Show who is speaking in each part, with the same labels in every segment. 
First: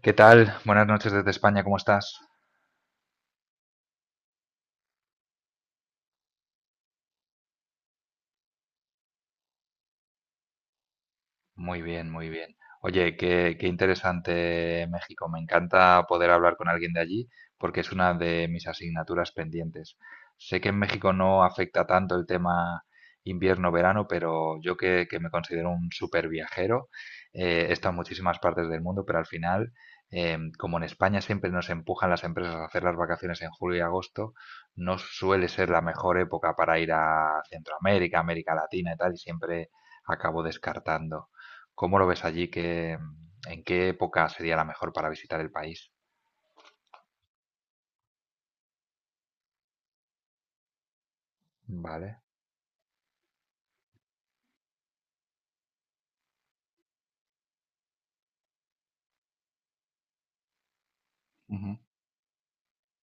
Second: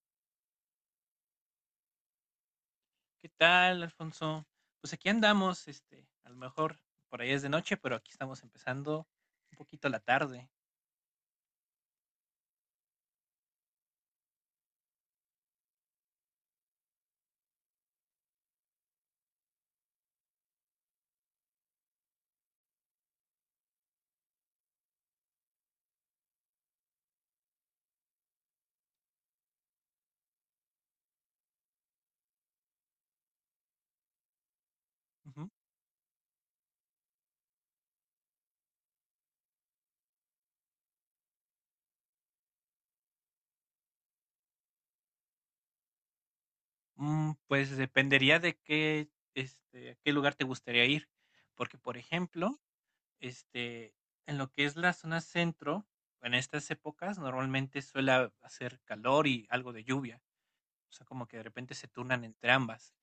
Speaker 1: ¿Qué tal? Buenas noches desde España, ¿cómo estás?
Speaker 2: ¿Qué tal, Alfonso? Pues aquí andamos, este, a lo mejor por ahí es de noche, pero aquí estamos empezando un poquito la tarde.
Speaker 1: Muy bien, muy bien. Oye, qué interesante México. Me encanta poder hablar con alguien de allí porque es una de mis asignaturas pendientes. Sé que en México no afecta tanto el tema invierno-verano, pero yo que me considero un súper viajero, he estado en muchísimas partes del mundo, pero al final, como en España siempre nos empujan las empresas a hacer las vacaciones en julio y agosto, no suele
Speaker 2: Ujú.
Speaker 1: ser la mejor época para ir a Centroamérica, América Latina y tal, y siempre acabo descartando. ¿Cómo lo ves allí? ¿Qué, en qué época sería la mejor para visitar el país?
Speaker 2: Pues dependería de qué, este, a qué lugar te gustaría ir, porque por
Speaker 1: Vale.
Speaker 2: ejemplo, este, en lo que es la zona centro, en estas épocas normalmente suele hacer calor y algo de lluvia, o sea, como que de repente
Speaker 1: Ujú.
Speaker 2: se turnan entre ambas.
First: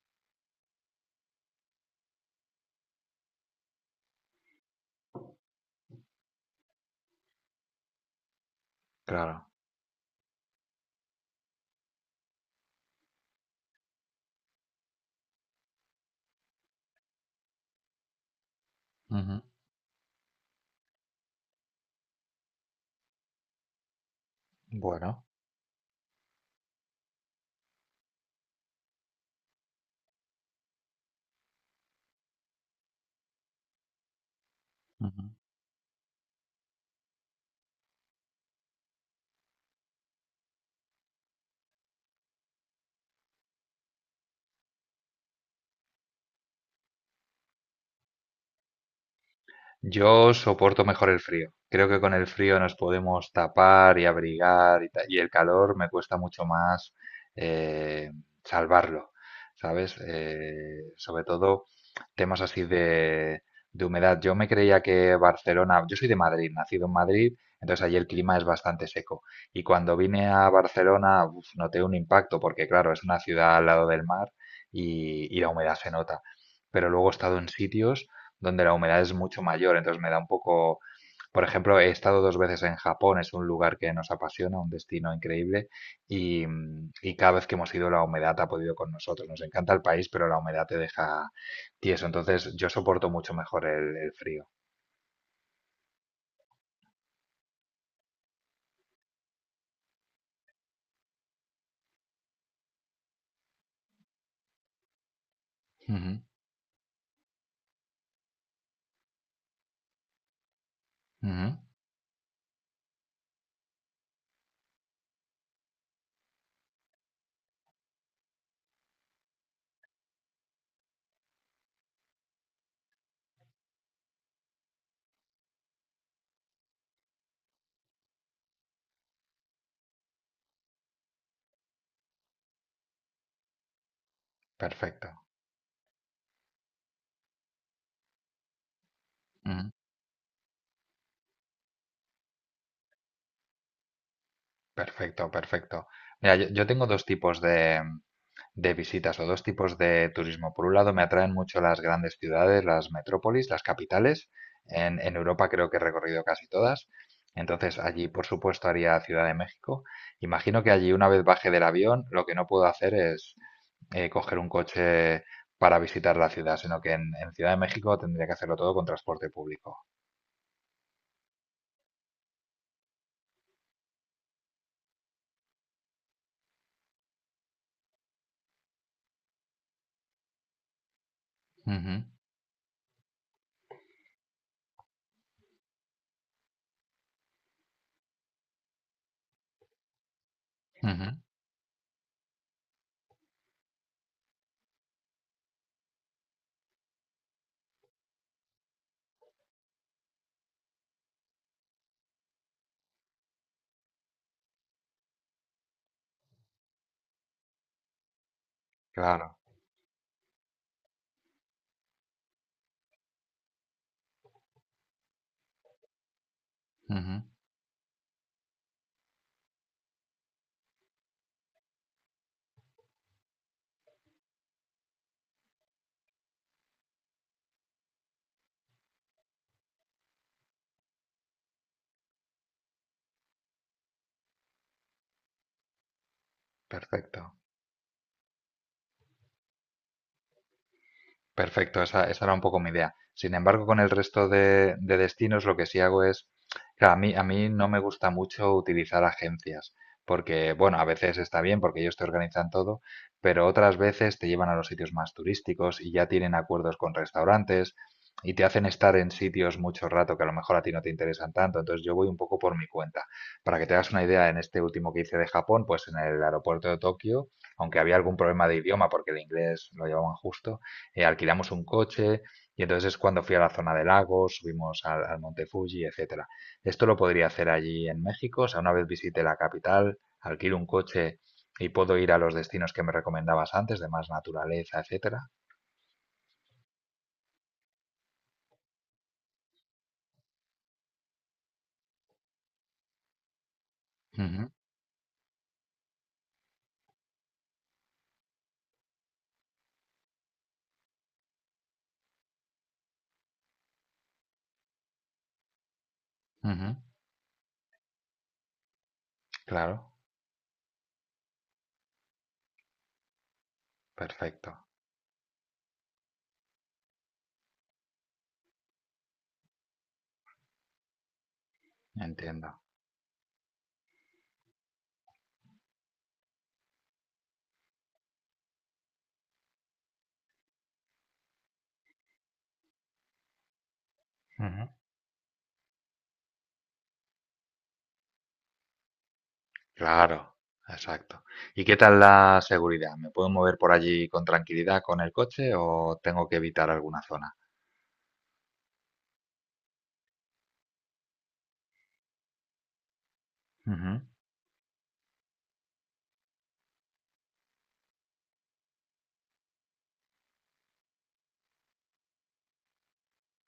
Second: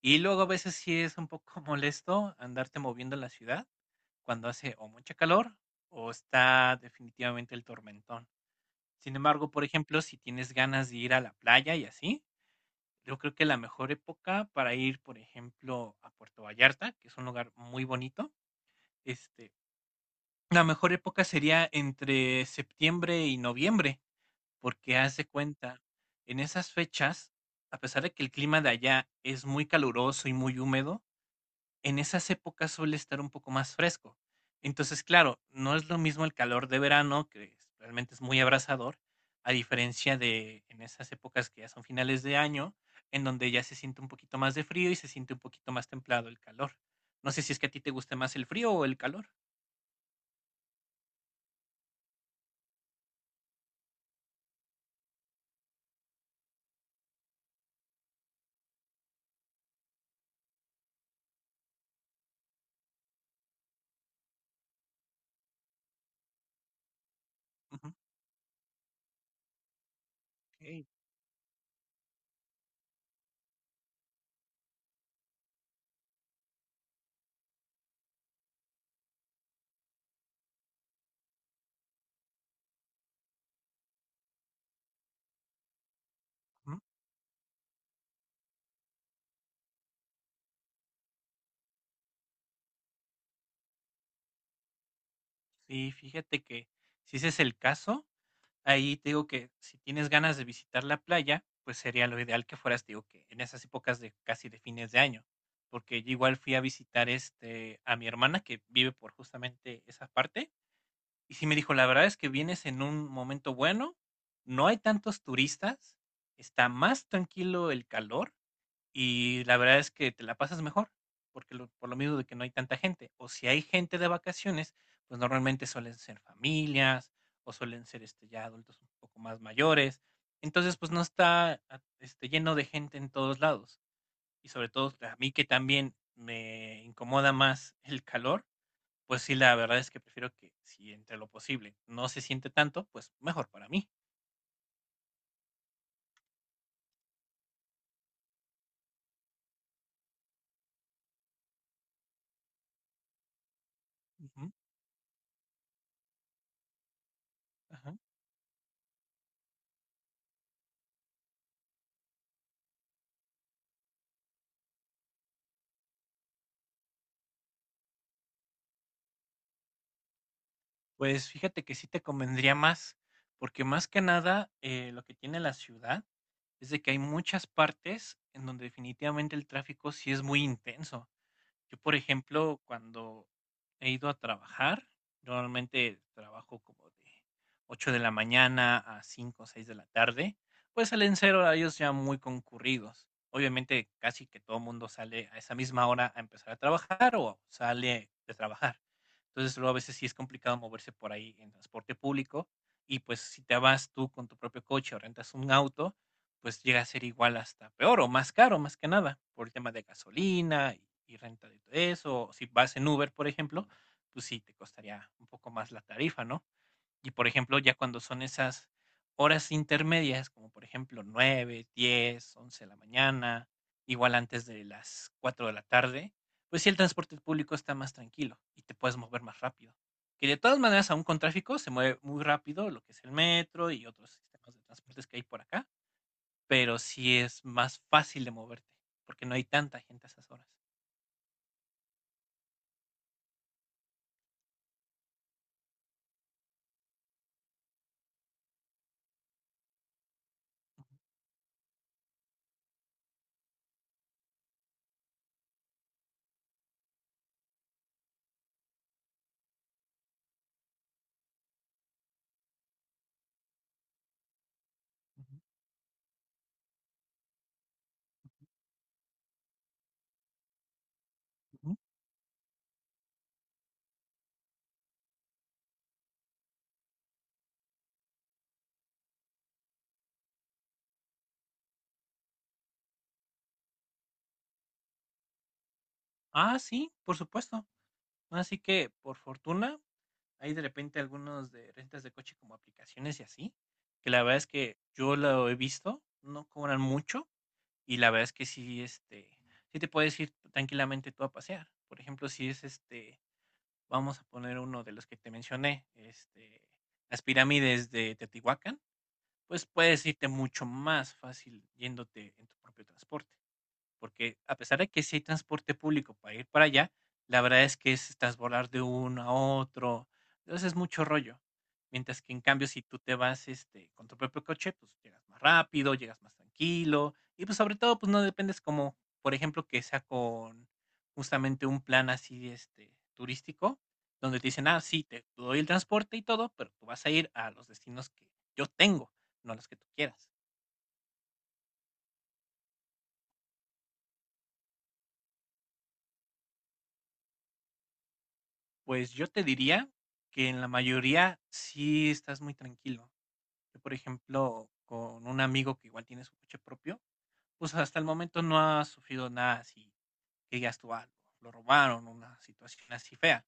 Speaker 2: Y luego a veces sí es un poco molesto andarte moviendo en la ciudad cuando hace o mucha calor o está definitivamente el tormentón. Sin
Speaker 1: Claro.
Speaker 2: embargo, por ejemplo, si tienes ganas de ir a la playa y así, yo creo que la mejor época para ir, por ejemplo, a Puerto Vallarta, que es un lugar muy bonito,
Speaker 1: Ujú.
Speaker 2: este, la mejor época sería entre septiembre y noviembre, porque haz
Speaker 1: Bueno.
Speaker 2: de cuenta, en esas fechas, a pesar de que el clima de allá es muy caluroso y muy húmedo, en esas épocas suele estar un poco más fresco. Entonces,
Speaker 1: Ujú.
Speaker 2: claro, no es lo mismo el calor de verano, realmente es muy abrasador, a diferencia de en esas épocas que ya son finales de año, en donde ya se siente un poquito más de frío y se siente un poquito más templado el calor. No sé si es que a ti te gusta más el frío o el calor.
Speaker 1: Yo soporto mejor el frío. Creo que con el frío nos podemos tapar y abrigar y el calor me cuesta mucho más eh, salvarlo, ¿sabes? Sobre todo temas así de humedad. Yo me creía que Barcelona, yo soy de Madrid, nacido en Madrid, entonces
Speaker 2: Ujú,
Speaker 1: allí el clima es bastante seco. Y cuando vine a
Speaker 2: okey,
Speaker 1: Barcelona, uf, noté un impacto porque claro, es una ciudad al lado del mar y la humedad se nota. Pero luego he estado en sitios donde la humedad es mucho mayor, entonces me da un poco. Por ejemplo, he estado dos veces en Japón, es un lugar que nos apasiona, un destino increíble,
Speaker 2: ujú.
Speaker 1: y cada vez que hemos ido la humedad ha podido con nosotros. Nos encanta el país, pero la humedad te deja tieso, entonces yo soporto mucho mejor el frío.
Speaker 2: Sí, fíjate que si ese es el caso, ahí te digo que si tienes ganas de visitar la playa, pues sería lo ideal que fueras, te digo que en esas épocas de casi de fines de año, porque yo
Speaker 1: Ujú,
Speaker 2: igual fui a visitar este a mi hermana que vive por justamente esa parte y sí me
Speaker 1: ujú,
Speaker 2: dijo, la verdad es que vienes en un momento bueno, no hay tantos turistas, está más tranquilo el calor y la verdad es que te la pasas mejor, porque lo por lo mismo de que no hay tanta gente. O si hay gente de vacaciones, pues normalmente suelen ser familias o suelen ser, este, ya adultos un poco más mayores. Entonces, pues no está, ah, este, lleno de gente en todos lados. Y sobre todo a
Speaker 1: perfecto,
Speaker 2: mí que también me incomoda más el calor, pues sí, la
Speaker 1: ujú.
Speaker 2: verdad es que prefiero que si entre lo posible no se siente tanto, pues mejor para mí.
Speaker 1: Perfecto, perfecto. Mira, yo tengo dos tipos de visitas o dos tipos de turismo. Por un lado, me atraen mucho las grandes ciudades, las metrópolis, las capitales.
Speaker 2: Ujú,
Speaker 1: En Europa creo que he recorrido casi todas. Entonces,
Speaker 2: ajá.
Speaker 1: allí, por supuesto, haría Ciudad de México. Imagino que allí, una vez baje del avión, lo que no puedo hacer es coger un coche para visitar la ciudad, sino que en Ciudad de México tendría que hacerlo todo con transporte público.
Speaker 2: Pues fíjate que sí te convendría más, porque más que nada lo que tiene la ciudad es de que hay muchas partes en donde definitivamente el tráfico sí es muy intenso. Yo, por
Speaker 1: Ujú,
Speaker 2: ejemplo, cuando he ido a trabajar, normalmente trabajo como de 8 de la mañana a 5 o 6 de la tarde, pues
Speaker 1: ujú,
Speaker 2: salen ser horarios ya muy concurridos. Obviamente, casi que todo el mundo sale a esa misma hora a empezar a trabajar o sale de trabajar. Entonces, luego a veces sí es complicado moverse por ahí en transporte público y pues si te vas tú con tu propio coche o rentas un auto, pues llega a ser igual hasta peor o más caro, más que nada,
Speaker 1: claro,
Speaker 2: por el tema de gasolina y renta de todo eso. O si vas en Uber, por ejemplo, pues sí te costaría un poco más la tarifa, ¿no? Y
Speaker 1: ujú,
Speaker 2: por ejemplo, ya cuando son esas horas intermedias, como por ejemplo 9, 10, 11 de la mañana, igual antes de las 4 de la tarde, pues sí el transporte público está más tranquilo y te puedes mover más rápido. Que de todas maneras, aún con tráfico, se mueve muy rápido lo que es el metro y otros sistemas de transportes que hay por acá, pero sí
Speaker 1: perfecto.
Speaker 2: es más fácil de moverte, porque no hay tanta gente a esas horas.
Speaker 1: Perfecto, esa era un poco mi idea. Sin embargo, con el resto de destinos, lo que sí hago es, claro, a mí no me gusta mucho utilizar agencias, porque, bueno, a veces está bien porque ellos te organizan todo, pero otras veces te llevan a los sitios más turísticos y ya tienen acuerdos con restaurantes y te hacen estar en sitios mucho rato que a lo mejor a ti no te interesan tanto. Entonces yo voy un poco por mi cuenta. Para que te hagas una idea, en este último que hice de
Speaker 2: Ujú,
Speaker 1: Japón, pues en el aeropuerto de Tokio, aunque había algún problema de idioma porque el inglés lo llevaban justo, alquilamos un
Speaker 2: ujú.
Speaker 1: coche y entonces es cuando fui a la zona de lagos, subimos al Monte Fuji, etcétera. Esto lo podría hacer allí en México, o sea, una vez visite la capital, alquilo un coche y puedo ir a los destinos que me recomendabas antes, de más naturaleza, etcétera.
Speaker 2: Ah, sí, por supuesto. Así que, por fortuna, hay de repente algunos de rentas de coche como aplicaciones y así, que la verdad es
Speaker 1: Ujú,
Speaker 2: que yo lo he visto, no cobran mucho y la verdad es que sí, este, sí te puedes ir tranquilamente tú a pasear. Por ejemplo, si es este, vamos a poner uno de los que te mencioné, este,
Speaker 1: ujú,
Speaker 2: las pirámides de Teotihuacán. Pues
Speaker 1: claro,
Speaker 2: puedes irte mucho más fácil yéndote en tu propio transporte. Porque a
Speaker 1: perfecto,
Speaker 2: pesar de que sí hay transporte público para ir para allá, la verdad es que es transbordar de uno a otro. Entonces es mucho rollo. Mientras que en
Speaker 1: entiendo.
Speaker 2: cambio, si tú te vas este, con tu propio coche, pues llegas más rápido, llegas más tranquilo. Y pues sobre todo, pues no dependes como, por ejemplo, que sea con justamente un plan así este, turístico, donde te dicen,
Speaker 1: Ujú,
Speaker 2: ah, sí, te doy el transporte y todo, pero tú vas a ir a los destinos que yo tengo, no a los que tú quieras.
Speaker 1: claro, exacto. ¿Y qué tal la seguridad? ¿Me puedo mover por allí con tranquilidad con el coche o tengo que evitar alguna zona?
Speaker 2: Pues yo te diría que en la mayoría sí estás muy tranquilo. Yo, por
Speaker 1: Ujú,
Speaker 2: ejemplo, con un amigo que igual tiene su coche propio, pues hasta el momento no ha sufrido nada así que digas tú, "Ah, lo robaron", una situación así fea.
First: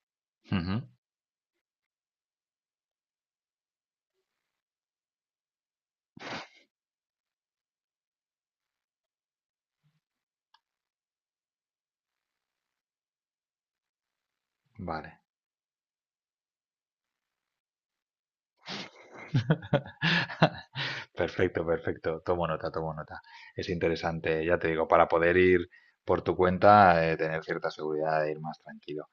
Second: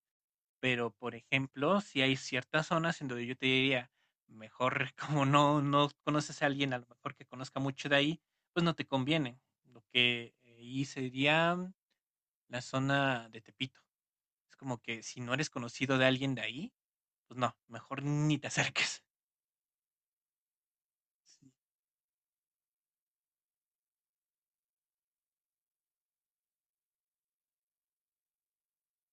Speaker 1: ujú,
Speaker 2: Pero, por ejemplo, si hay ciertas zonas en donde yo te diría, mejor como no, no conoces a alguien, a lo mejor que conozca mucho de ahí, pues no te conviene. Lo que ahí sería la zona de Tepito. Es como que si
Speaker 1: vale.
Speaker 2: no eres conocido de alguien de ahí, pues no, mejor ni te acerques. Sí.
Speaker 1: Perfecto, perfecto. Tomo nota, tomo nota. Es interesante, ya te digo, para poder ir por tu cuenta, tener cierta seguridad de ir más tranquilo.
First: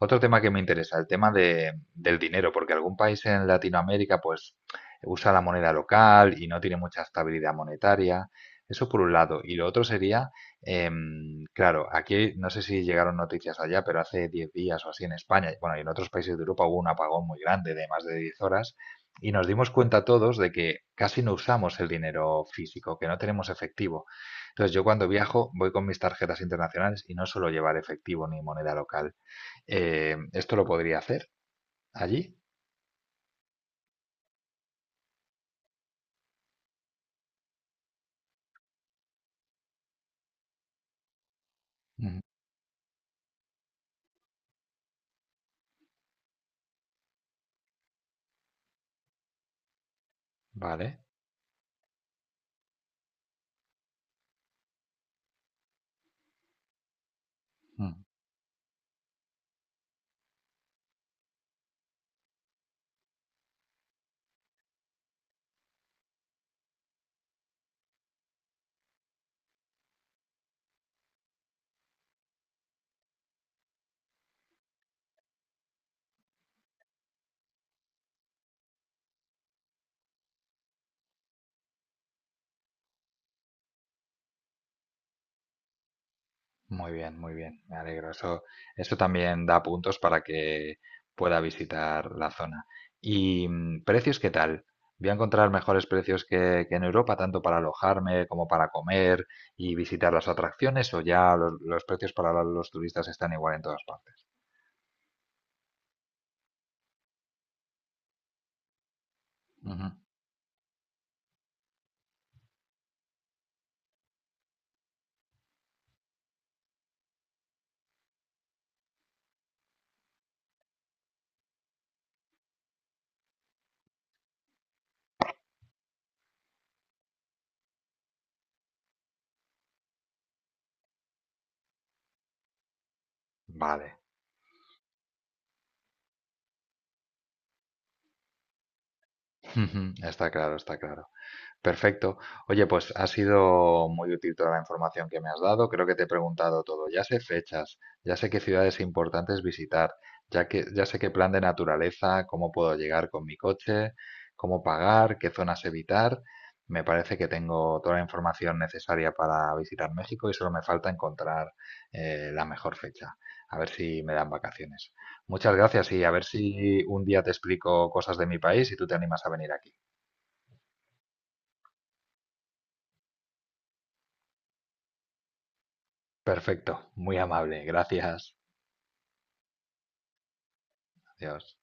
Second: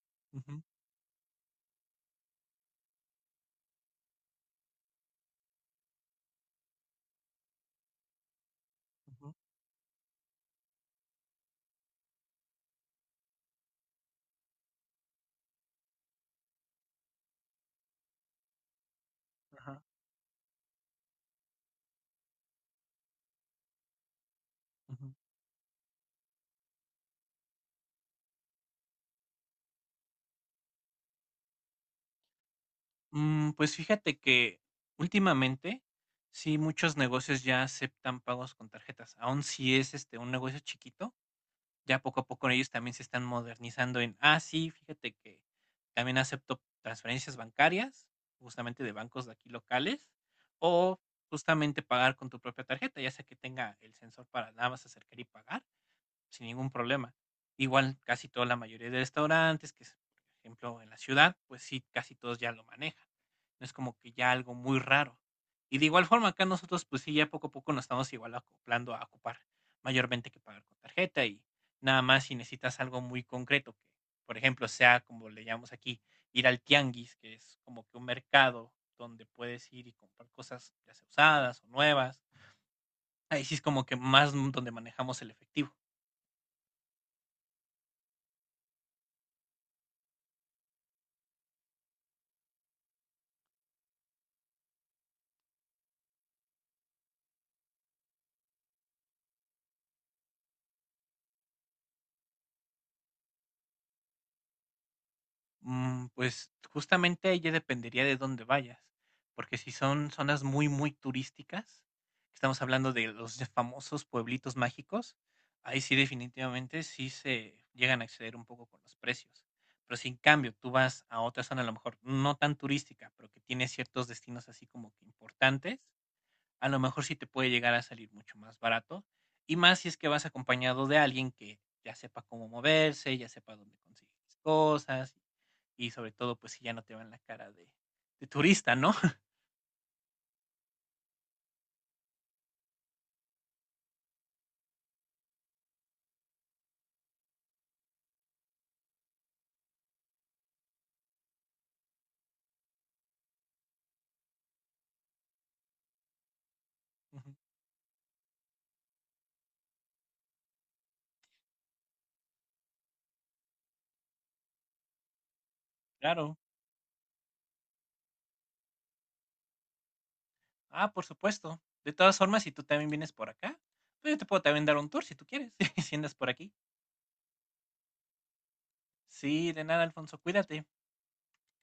Speaker 1: Otro tema que me
Speaker 2: Ujú,
Speaker 1: interesa, el tema del dinero, porque algún país en Latinoamérica pues usa la moneda local y no tiene mucha estabilidad monetaria. Eso por un
Speaker 2: ujú,
Speaker 1: lado. Y lo otro sería, claro, aquí no sé si llegaron noticias allá, pero hace 10 días o así en España, bueno, y en otros países de Europa hubo un apagón muy grande de más de 10 horas y nos dimos
Speaker 2: ajá,
Speaker 1: cuenta todos de que casi no usamos el dinero físico, que no tenemos efectivo. Entonces yo cuando
Speaker 2: ujú.
Speaker 1: viajo voy con mis tarjetas internacionales y no suelo llevar efectivo ni moneda local. ¿Esto lo podría hacer allí?
Speaker 2: Pues fíjate que últimamente sí muchos negocios ya aceptan pagos con tarjetas. Aun si es este un negocio chiquito, ya
Speaker 1: Ujú.
Speaker 2: poco a poco ellos también se están modernizando en, ah, sí, fíjate que también acepto transferencias bancarias, justamente de bancos de aquí locales, o
Speaker 1: Vale.
Speaker 2: justamente pagar con tu propia tarjeta, ya sea que tenga el sensor para nada más acercar y pagar sin ningún problema.
Speaker 1: Mm.
Speaker 2: Igual casi toda la mayoría de restaurantes, que es, por ejemplo en la ciudad, pues sí, casi todos ya lo manejan. No es como que ya algo muy raro. Y de igual forma acá nosotros pues sí, ya poco a poco nos estamos igual acoplando a ocupar mayormente que pagar con tarjeta y nada más si necesitas algo muy concreto, que por ejemplo sea como le llamamos aquí, ir al tianguis, que es como que un mercado donde puedes ir y comprar cosas ya sea usadas o nuevas. Ahí sí es como que más donde manejamos el efectivo.
Speaker 1: Muy bien, me alegro. Eso también da puntos para que pueda visitar la zona. ¿Y mm, precios qué tal? ¿Voy a encontrar mejores precios que en Europa, tanto para alojarme como para comer y visitar las atracciones? ¿O ya los precios para los turistas están igual en todas partes?
Speaker 2: Pues, justamente ahí ya dependería de dónde vayas, porque si
Speaker 1: Ujú.
Speaker 2: son zonas muy, muy turísticas, estamos hablando de los ya famosos pueblitos mágicos, ahí sí definitivamente sí se llegan a exceder un poco con los precios. Pero si en cambio tú vas a otra zona, a lo mejor no tan turística, pero que tiene ciertos destinos así como que importantes, a lo mejor sí te puede llegar a salir mucho más barato. Y más si es que vas acompañado de alguien que ya sepa cómo moverse, ya sepa dónde
Speaker 1: Vale,
Speaker 2: conseguir las cosas y sobre todo, pues si ya no te van la cara de turista, ¿no?
Speaker 1: está claro, está claro. Perfecto. Oye, pues ha sido muy útil toda la información que me has dado. Creo que te he preguntado todo. Ya sé fechas, ya sé qué ciudades importantes visitar, ya que ya sé qué plan de naturaleza, cómo puedo llegar con mi coche, cómo pagar, qué zonas evitar. Me parece que tengo toda la información necesaria para visitar México y solo me falta encontrar, la mejor fecha. A ver si me dan vacaciones. Muchas gracias y a ver
Speaker 2: Claro.
Speaker 1: si un día te explico cosas de mi país y tú te animas a venir aquí.
Speaker 2: Ah, por supuesto. De todas formas, si tú también vienes por acá, pues yo te puedo también dar un tour si tú quieres, si andas por aquí.
Speaker 1: Perfecto, muy amable, gracias.
Speaker 2: Sí, de nada, Alfonso, cuídate.
Speaker 1: Adiós.